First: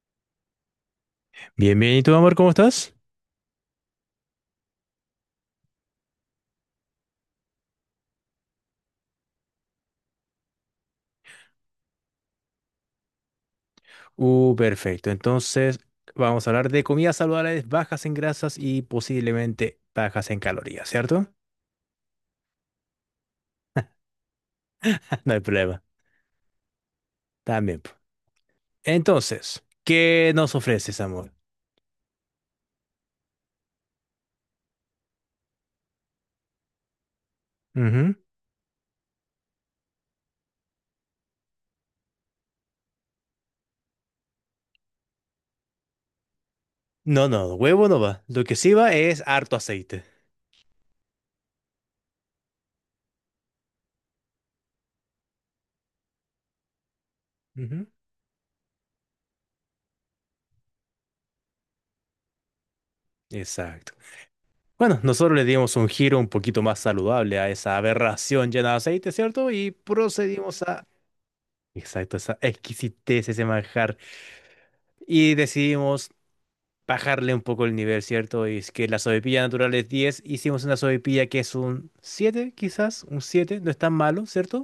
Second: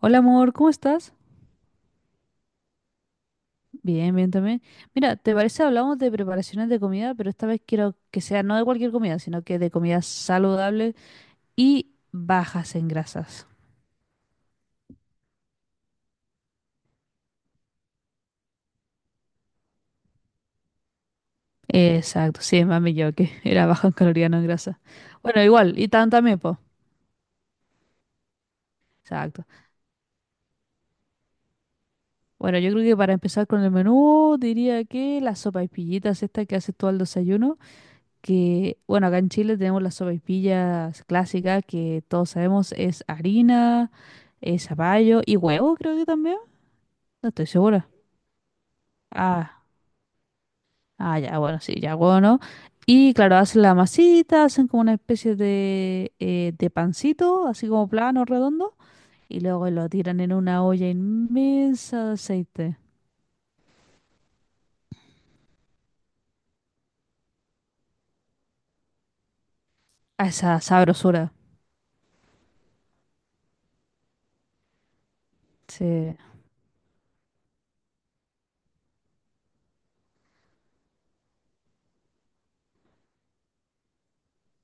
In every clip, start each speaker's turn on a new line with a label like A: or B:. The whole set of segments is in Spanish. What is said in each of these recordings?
A: Hola amor, ¿cómo estás?
B: Bien, bien. ¿Y tú, amor, cómo estás?
A: Bien, bien también. Mira, ¿te parece hablamos de preparaciones de comida, pero esta vez quiero que sea no de cualquier comida, sino que de comida saludable y bajas en grasas?
B: Perfecto. Entonces, vamos a hablar de comidas saludables, bajas en grasas y posiblemente bajas en calorías, ¿cierto?
A: Exacto, sí, mami, yo que era bajo en calorías, no en grasa.
B: No hay
A: Bueno, igual,
B: problema.
A: y tan también, po.
B: También. Po.
A: Exacto.
B: Entonces, ¿qué nos ofreces, amor?
A: Bueno, yo creo que para empezar con el menú, diría que las sopaipillitas estas que haces tú al desayuno.
B: Ujú.
A: Que, bueno, acá en Chile tenemos las sopaipillas clásicas que todos sabemos es harina, es zapallo y huevo, creo que también.
B: No,
A: No
B: no,
A: estoy
B: huevo
A: segura.
B: no va. Lo que sí va es harto
A: Ah,
B: aceite.
A: ah, ya, bueno, sí, ya huevo, ¿no? Y claro, hacen la masita, hacen como una especie de pancito, así
B: Ujú.
A: como plano, redondo, y luego lo tiran en una olla inmensa de aceite.
B: Exacto. Bueno, nosotros le dimos un giro un poquito más saludable a esa aberración llena de aceite, ¿cierto? Y
A: A esa
B: procedimos a...
A: sabrosura.
B: Exacto, esa exquisitez, ese manjar. Y decidimos
A: Sí.
B: bajarle un poco el nivel, ¿cierto? Y es que la sobrepilla natural es 10, hicimos una sobrepilla que es un 7, quizás, un 7, no es tan malo, ¿cierto?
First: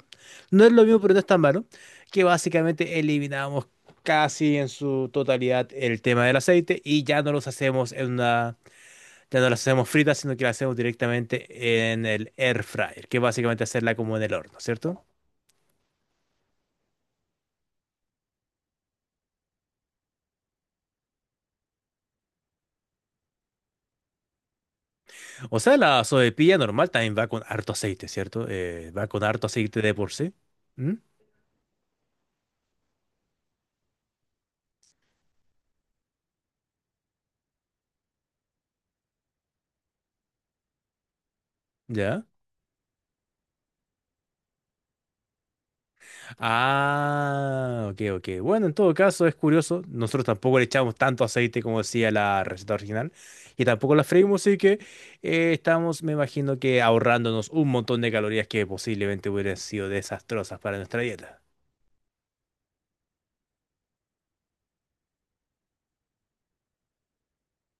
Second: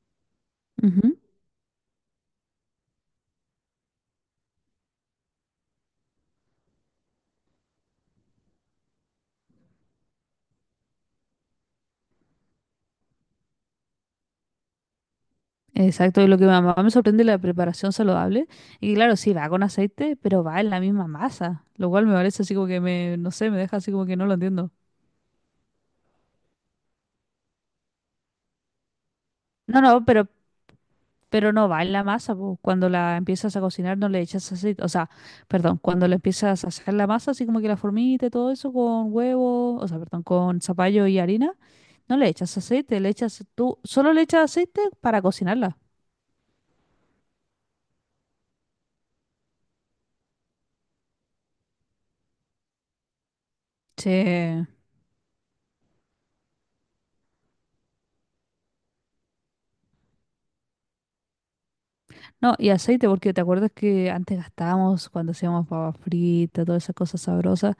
B: No es lo mismo, pero
A: Ujú.
B: no es tan malo, que básicamente eliminamos casi en su totalidad el tema del aceite y ya no los hacemos en una, ya no las hacemos fritas, sino que las hacemos directamente en el air fryer, que básicamente hacerla como en el horno, ¿cierto?
A: Exacto, y lo que mi mamá me sorprende es la preparación saludable. Y claro, sí, va con aceite, pero va en la misma masa, lo cual me parece así como que me, no sé, me deja así como que no lo entiendo.
B: O sea, la sobrepilla normal también va con harto aceite, ¿cierto? Va con harto
A: No,
B: aceite de
A: no,
B: por sí. ¿Mm?
A: pero no va en la masa, po. Cuando la empiezas a cocinar no le echas aceite, o sea, perdón, cuando le empiezas a hacer la masa, así como que la formita y todo eso con huevo, o sea, perdón, con zapallo y harina, no
B: ¿Ya?
A: le echas aceite, le echas tú, solo le echas aceite para cocinarla.
B: Ah, ok, ok. Bueno, en todo caso es curioso. Nosotros tampoco le echamos tanto aceite como decía la receta original y tampoco la freímos, así
A: Sí.
B: que estamos, me imagino que ahorrándonos un montón de calorías que posiblemente hubieran sido desastrosas para nuestra dieta.
A: No, y aceite, porque te acuerdas que antes gastábamos cuando hacíamos papa frita, todas esas cosas sabrosas.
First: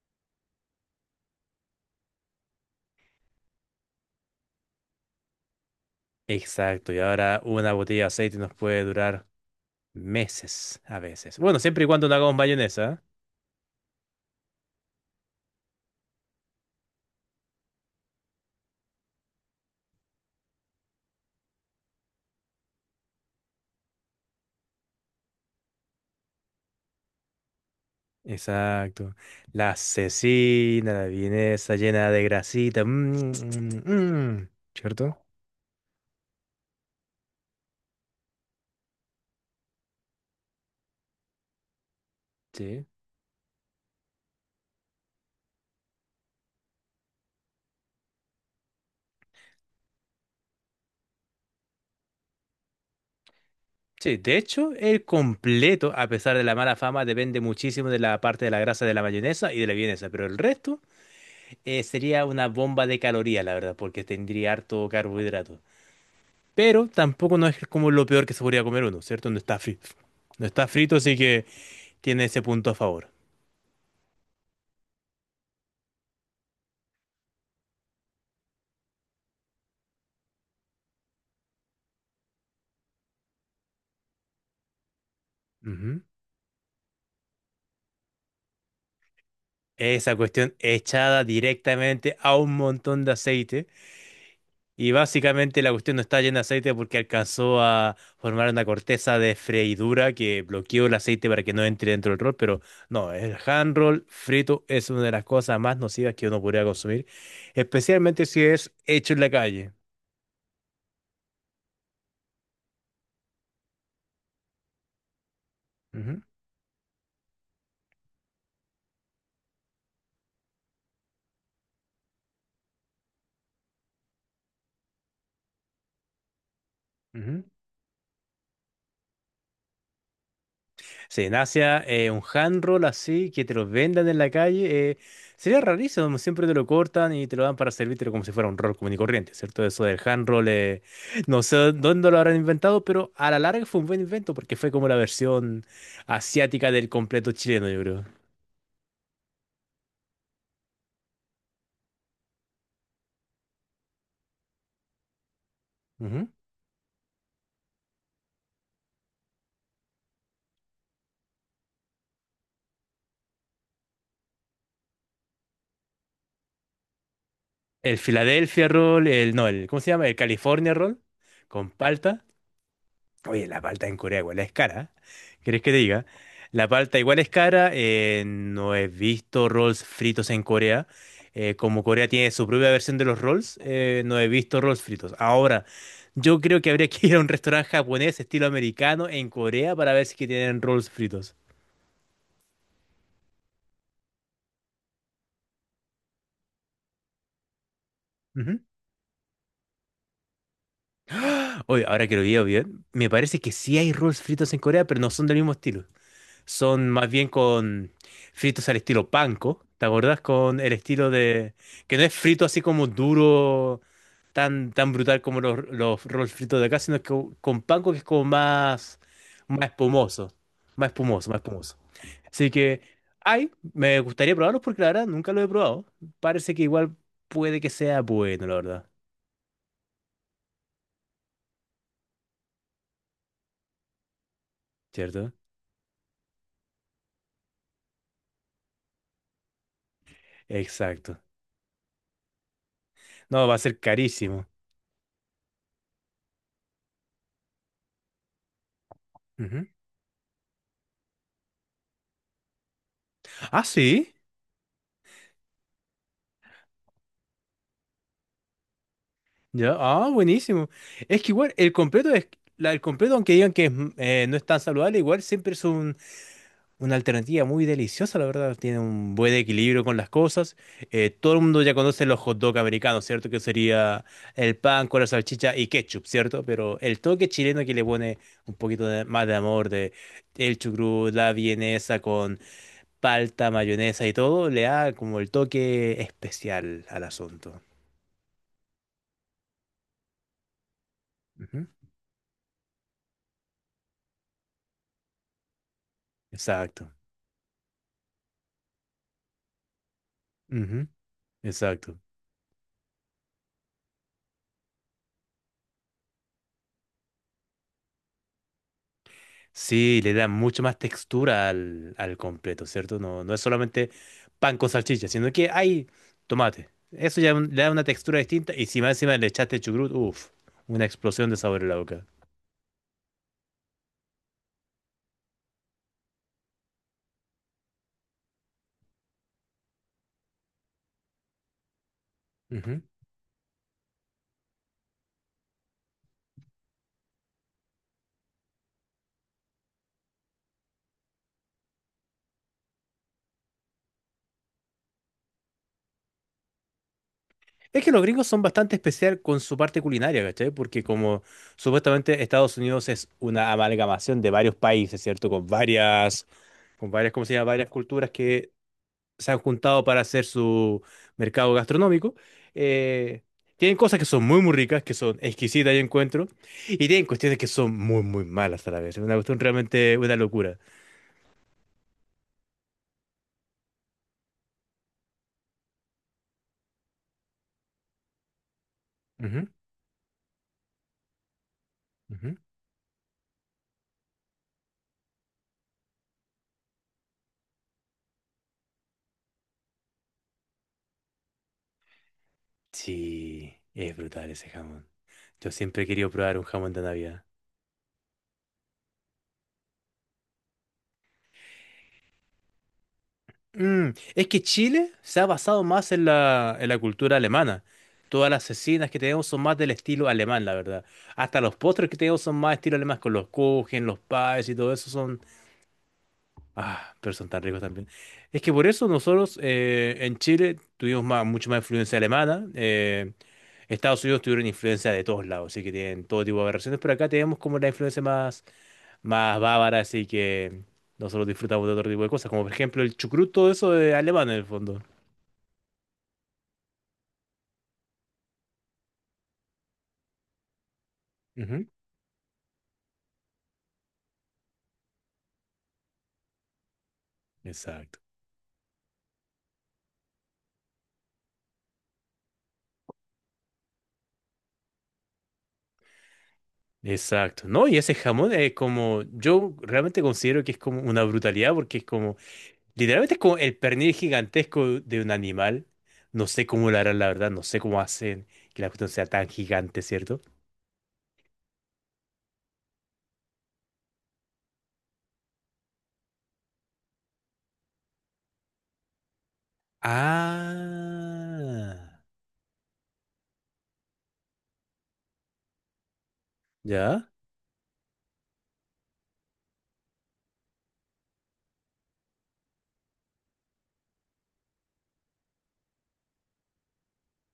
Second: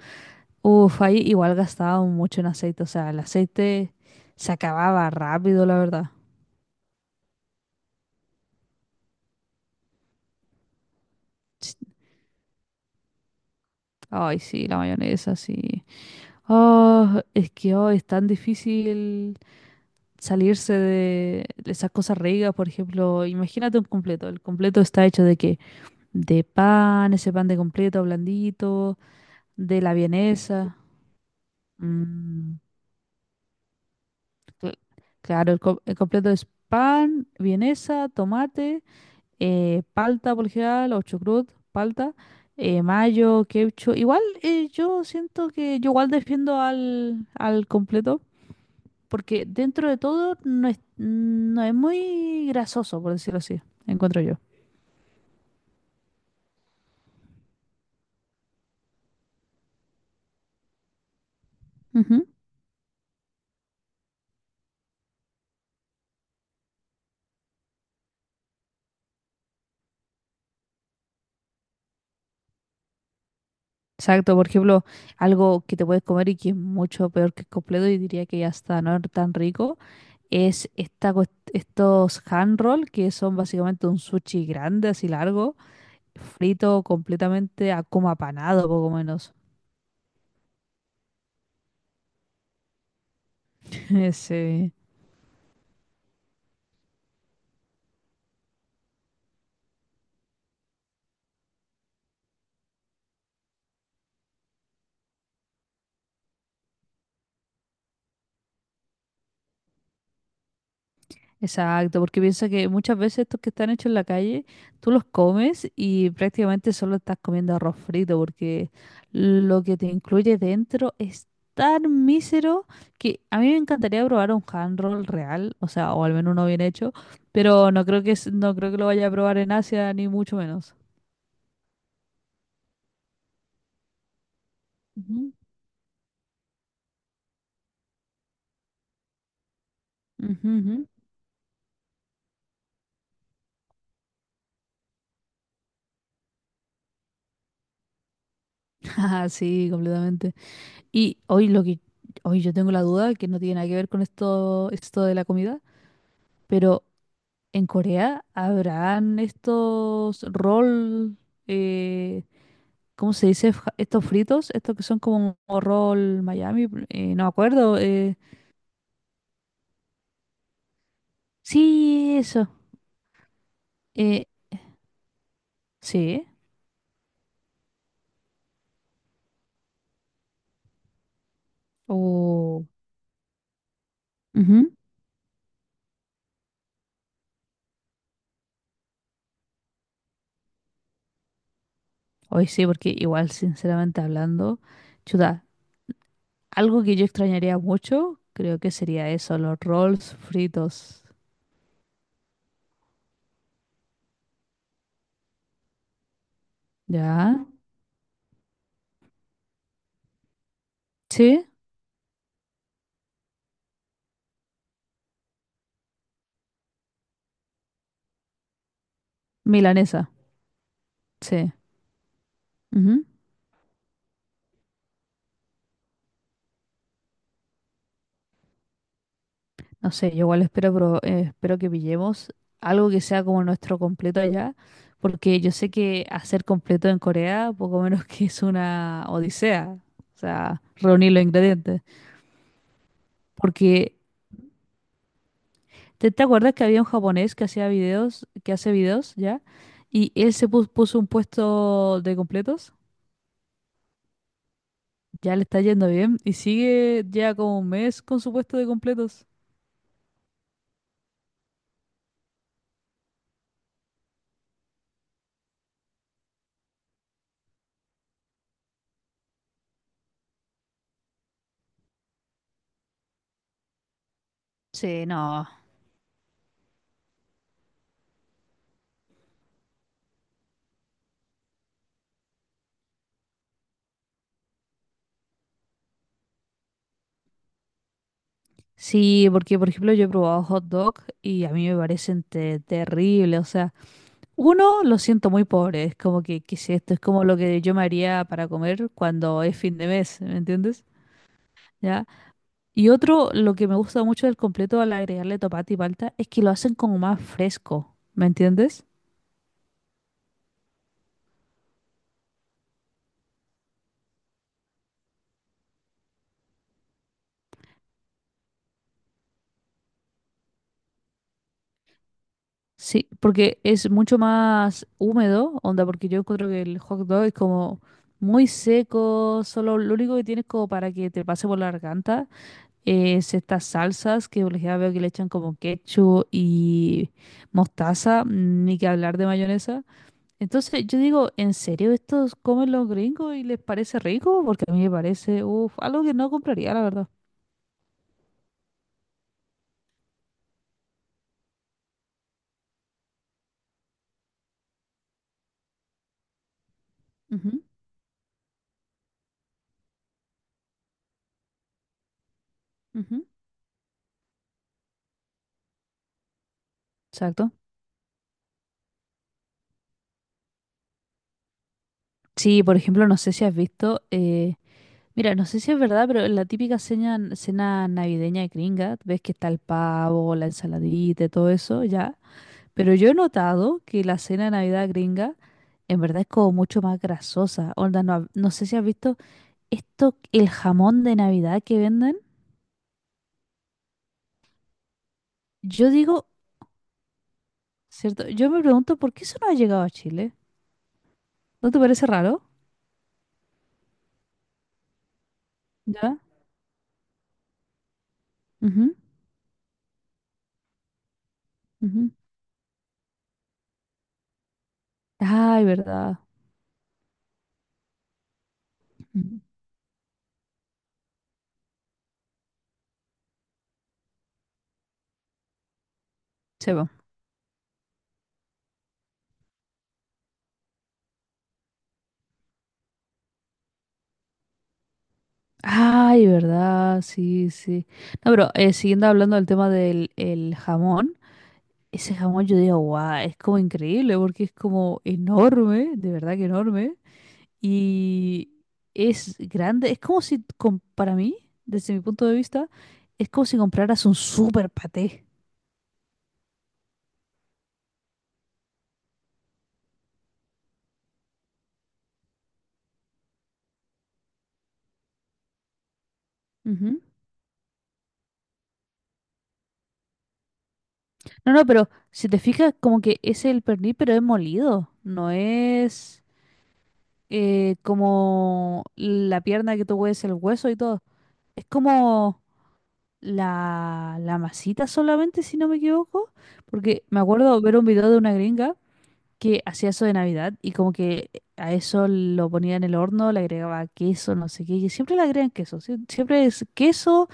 A: Uf, ahí igual gastábamos mucho en aceite, o sea, el aceite se acababa rápido, la verdad.
B: Exacto, y ahora una botella de aceite nos puede durar meses a veces. Bueno,
A: Ch-
B: siempre y cuando no hagamos mayonesa. ¿Eh?
A: Ay, sí, la mayonesa, sí. Oh, es que hoy es tan difícil salirse de esas cosas ricas, por ejemplo, imagínate un completo. ¿El completo está hecho de qué? De pan, ese pan de completo blandito,
B: Exacto. La
A: de la vienesa.
B: cecina, la vienesa llena de
A: Mm.
B: grasita.
A: Cl-
B: ¿Cierto?
A: Claro, el completo es pan, vienesa, tomate, palta por lo general, o chucrut, palta, mayo, queucho. Igual yo siento que yo igual defiendo al completo, porque dentro de todo no es, no es muy grasoso, por decirlo así,
B: Sí,
A: encuentro
B: de
A: yo.
B: hecho, el completo, a pesar de la mala fama, depende muchísimo de la parte de la grasa de la mayonesa y de la vienesa, pero el resto sería
A: Ujú.
B: una bomba de calorías, la verdad, porque tendría harto carbohidrato. Pero tampoco no es como lo peor que se podría comer uno, ¿cierto? No está frito. No está frito, así que tiene ese punto a favor.
A: Exacto, por ejemplo, algo que te puedes comer y que es mucho peor que el completo y diría que ya está no es tan rico es estos hand roll, que son básicamente un sushi grande, así largo,
B: Ujú.
A: frito completamente a como apanado, poco menos.
B: Esa cuestión echada directamente a un montón de aceite.
A: Ese,
B: Y básicamente la cuestión no está llena de aceite porque alcanzó a formar una corteza de freidura que bloqueó el aceite para que no entre dentro del rol, pero no, el hand roll frito es una de las cosas más nocivas que uno podría consumir, especialmente si es hecho en la calle.
A: exacto, porque piensa que muchas veces estos que están hechos en la calle, tú los comes y
B: Ujú,
A: prácticamente solo estás comiendo arroz frito, porque lo que te incluye dentro es tan mísero que a mí me encantaría probar un hand roll real, o sea, o al menos uno bien hecho,
B: ujú.
A: pero no creo que, no creo que lo vaya a probar en Asia, ni mucho menos.
B: Sí, en Asia, un hand roll así, que te lo vendan en la calle,
A: Ujú.
B: sería rarísimo. Siempre te lo cortan y te lo dan para servírtelo como si fuera un roll común y corriente, ¿cierto? Eso del hand roll,
A: Ujú, ujú.
B: no sé dónde lo habrán inventado, pero a la larga fue un buen invento porque fue como la versión asiática del completo chileno, yo creo.
A: Ah, sí, completamente. Y hoy lo que hoy yo tengo la duda que no tiene nada que ver con esto de la comida,
B: Ujú.
A: pero en Corea habrán estos roll eh, ¿cómo se dice? Estos fritos, estos que son como roll Miami, no me acuerdo.
B: El Philadelphia roll, el, no, el, ¿cómo se llama? El California roll, con
A: Sí,
B: palta.
A: eso.
B: Oye, la palta en Corea
A: Eh,
B: igual es cara. ¿Querés que te diga?
A: sí.
B: La palta igual es cara. No he visto rolls fritos en Corea. Como Corea tiene su
A: O
B: propia versión de los rolls, no he visto
A: ujú.
B: rolls fritos. Ahora, yo creo que habría que ir a un restaurante japonés estilo americano en Corea para ver si que tienen rolls fritos.
A: Hoy sí, porque igual sinceramente hablando, chuta. Algo que yo extrañaría mucho, creo
B: Ujú.
A: que sería eso, los rolls fritos.
B: Oye, ahora que lo veo bien, me parece que sí hay rolls fritos en Corea, pero no son del mismo estilo. Son más bien
A: ¿Ya?
B: con fritos al estilo panko. ¿Te acordás? Con el estilo
A: Sí,
B: de... Que no es frito así como duro, tan, tan brutal como los rolls fritos de acá, sino que con panko que es como más, más
A: milanesa,
B: espumoso. Más espumoso, más
A: sí.
B: espumoso. Así que
A: Ujú.
B: ay, me gustaría probarlos porque la verdad nunca lo he probado. Parece que igual puede que sea bueno, la verdad.
A: No sé, yo igual espero, espero que pillemos algo que sea como nuestro completo allá,
B: ¿Cierto?
A: porque yo sé que hacer completo en Corea poco menos que es una odisea, o sea, reunir
B: Exacto.
A: los ingredientes.
B: No, va a ser
A: Porque,
B: carísimo.
A: ¿te, te acuerdas que había un japonés que hacía videos, que hace videos, ¿ya?
B: Ujú.
A: Y él puso un puesto de completos.
B: Ah, sí.
A: Ya le está yendo bien y sigue ya como un mes con su puesto de completos.
B: Ya, ah, buenísimo. Es que igual el completo es, el completo, aunque digan que es, no es tan saludable, igual siempre es una alternativa muy deliciosa, la verdad. Tiene un buen equilibrio con las cosas. Todo el mundo ya conoce los hot dog americanos, ¿cierto? Que sería el pan con
A: Sí,
B: la
A: no.
B: salchicha y ketchup, ¿cierto? Pero el toque chileno que le pone un poquito más de amor, de el chucrut, la vienesa con palta, mayonesa y todo, le da como el toque especial al asunto.
A: Sí, porque por ejemplo yo he probado hot dog y a
B: Ujú,
A: mí me parecen terribles. O sea, uno lo siento muy pobre. Es como que, ¿qué es
B: exacto.
A: esto? Es como lo que yo me haría para comer cuando es fin de mes, ¿me entiendes?
B: Exacto.
A: ¿Ya? Y otro, lo que me gusta mucho del completo al agregarle tomate y palta es que lo hacen como más fresco, ¿me entiendes?
B: Sí, le da mucho más textura al, al completo, ¿cierto? No, no es solamente pan con salchicha, sino que hay tomate. Eso ya le da una textura distinta y si más encima le echaste chucrut, uff, una explosión de sabor en la boca.
A: Sí, porque es mucho más húmedo, onda, porque yo encuentro que el hot dog es como muy seco, solo lo único que tienes como para que te pase por la garganta
B: Ujú.
A: es estas salsas que por ejemplo veo que le echan como ketchup y mostaza, ni que hablar de mayonesa. Entonces yo digo, ¿en serio estos comen los gringos y les parece rico? Porque a mí me parece, uf, algo que no compraría, la verdad.
B: Es que los gringos son bastante especial con su parte culinaria, ¿cachai? Porque como supuestamente Estados Unidos es una amalgamación de varios países, ¿cierto? Con varias, ¿cómo se llama?
A: Ujú,
B: Varias culturas que se han juntado para hacer su mercado gastronómico. Eh,
A: ujú,
B: Tienen cosas que son muy, muy ricas, que son exquisitas, yo encuentro, y tienen cuestiones que
A: exacto.
B: son muy, muy malas a la vez. Es una cuestión realmente una locura.
A: Sí, por ejemplo, no sé si has visto... mira, no sé si es verdad, pero en la típica cena, cena navideña de gringa, ves que
B: Ujú,
A: está el pavo, la ensaladita, y todo eso, ya.
B: ujú.
A: Pero yo he notado que la cena de Navidad gringa en verdad es como mucho más grasosa. Onda, no, no sé si has visto esto, el jamón de Navidad que venden.
B: Sí, es brutal ese jamón. Yo siempre he
A: Yo
B: querido
A: digo,
B: probar un jamón de Navidad.
A: ¿cierto? Yo me pregunto por qué eso no ha llegado a Chile. ¿No te parece raro?
B: Mm, es que Chile se ha basado más
A: Ya.
B: en la cultura alemana. Todas las cecinas
A: Ujú,
B: que tenemos son más del estilo alemán, la verdad. Hasta los postres que
A: ujú.
B: tenemos son más estilo alemán, con los kuchen, los pies y todo eso.
A: Ay, verdad.
B: Ah, pero son tan ricos también. Es que por eso nosotros
A: Ujú.
B: en Chile tuvimos más, mucho más influencia alemana. Estados Unidos tuvieron influencia de todos lados, así que tienen todo tipo de
A: Sí,
B: aberraciones,
A: po.
B: pero acá tenemos como la influencia más, más bávara, así que nosotros disfrutamos de otro tipo de cosas, como por ejemplo el chucrut, todo eso de alemán en el fondo.
A: Ay, verdad, sí, sí. No, pero siguiendo hablando del tema del el jamón,
B: Ujú.
A: ese jamón yo digo, guau, es como increíble porque es como enorme, de verdad que enorme,
B: Exacto.
A: y es grande, es como si, com- para mí, desde mi punto de vista, es como si compraras un super paté.
B: Exacto. No, y ese jamón es como, yo realmente considero que es como una brutalidad porque es como... Literalmente es como el pernil gigantesco de un animal. No sé cómo lo harán,
A: Ujú.
B: la verdad. No sé cómo hacen que la cuestión sea tan gigante, ¿cierto?
A: No, no, pero si te fijas, como que es el pernil, pero es molido, no es como la pierna que tú hueves el hueso y todo. Es
B: Ah,
A: como... la masita solamente, si no me equivoco, porque
B: ya.
A: me acuerdo ver un video de una gringa que hacía eso de Navidad y como que a eso lo ponía en el horno, le agregaba queso, no sé qué, y siempre le agregan queso, siempre es queso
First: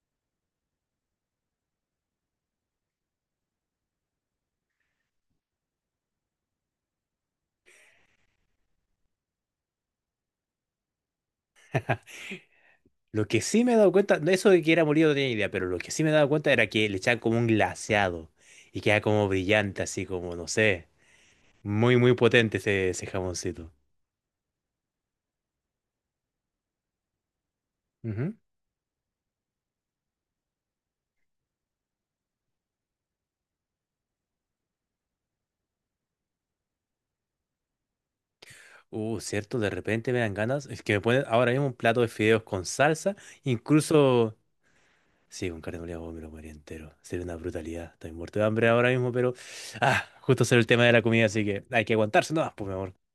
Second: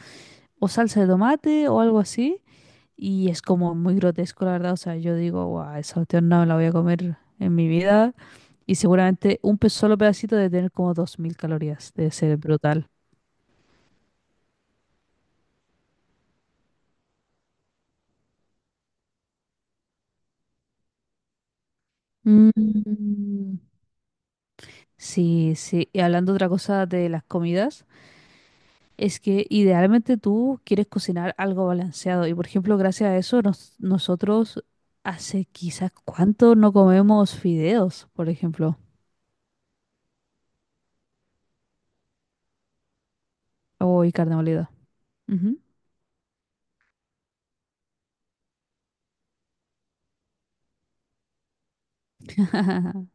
A: o salsa de tomate o algo así, y es como muy grotesco, la verdad, o sea, yo digo, guau, esa cuestión no me la voy a comer en mi vida, y seguramente un solo pedacito de tener como 2000 calorías, debe ser brutal.
B: Lo que sí me he dado cuenta, no, eso de que era molido no tenía idea, pero lo que sí me he dado cuenta era que le echaban como un glaseado y queda como brillante, así como, no sé, muy, muy potente ese, ese
A: Mm,
B: jamoncito.
A: sí, sí. Y hablando otra cosa de las comidas,
B: Ujú.
A: es que idealmente tú quieres cocinar algo balanceado. Y por ejemplo, gracias a eso, nosotros hace quizás cuánto no comemos fideos, por ejemplo.
B: Cierto, de repente me dan ganas, es que me ponen ahora mismo un plato de fideos con salsa,
A: O y carne
B: incluso
A: molida.
B: sí,
A: Ujú.
B: con carne molida, oh, me lo comería entero. Sería una brutalidad. Estoy muerto de hambre ahora mismo, pero. Ah, justo salió el tema de la comida, así que hay que aguantarse, ¿no? Pues, mi amor.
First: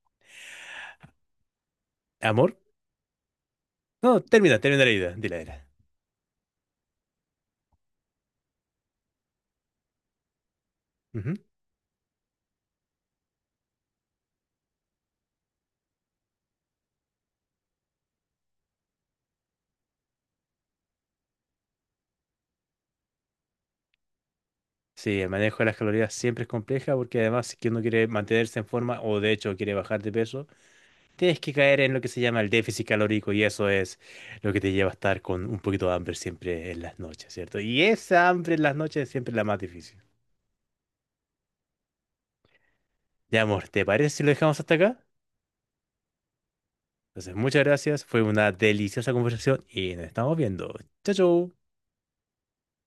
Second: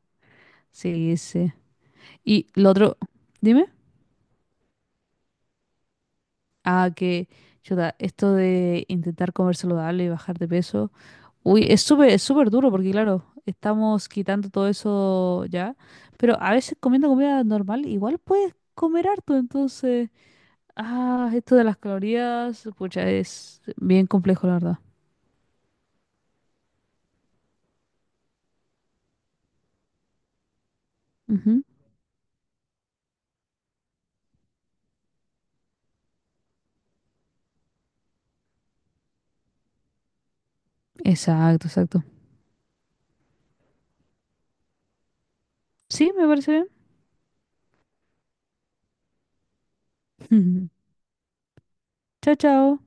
A: Sí, sí. Y
B: ¿Amor?
A: lo otro, dime.
B: No, termina, termina la idea. Dile, dile.
A: Ah, que, chuta, esto de intentar comer saludable y bajar de peso.
B: Ujú.
A: Uy, es súper duro porque, claro, estamos quitando todo eso ya. Pero a veces comiendo comida normal, igual puedes comer harto. Entonces, ah, esto de las calorías, pucha, es bien complejo, la verdad.
B: Sí, el manejo de las calorías siempre es compleja porque además, si es que uno quiere mantenerse en forma o de hecho quiere bajar de peso, tienes que
A: Ujú.
B: caer en lo que se llama el déficit calórico y eso es lo que te lleva a estar con un poquito de hambre siempre en las noches, ¿cierto? Y esa hambre en las noches es siempre la más difícil.
A: Exacto, exacto.
B: Ya, amor, ¿te parece si lo dejamos hasta acá?
A: Sí, me parece
B: Entonces, muchas gracias. Fue una deliciosa conversación y nos estamos
A: bien.
B: viendo. Chao, chao.
A: Chao, chao.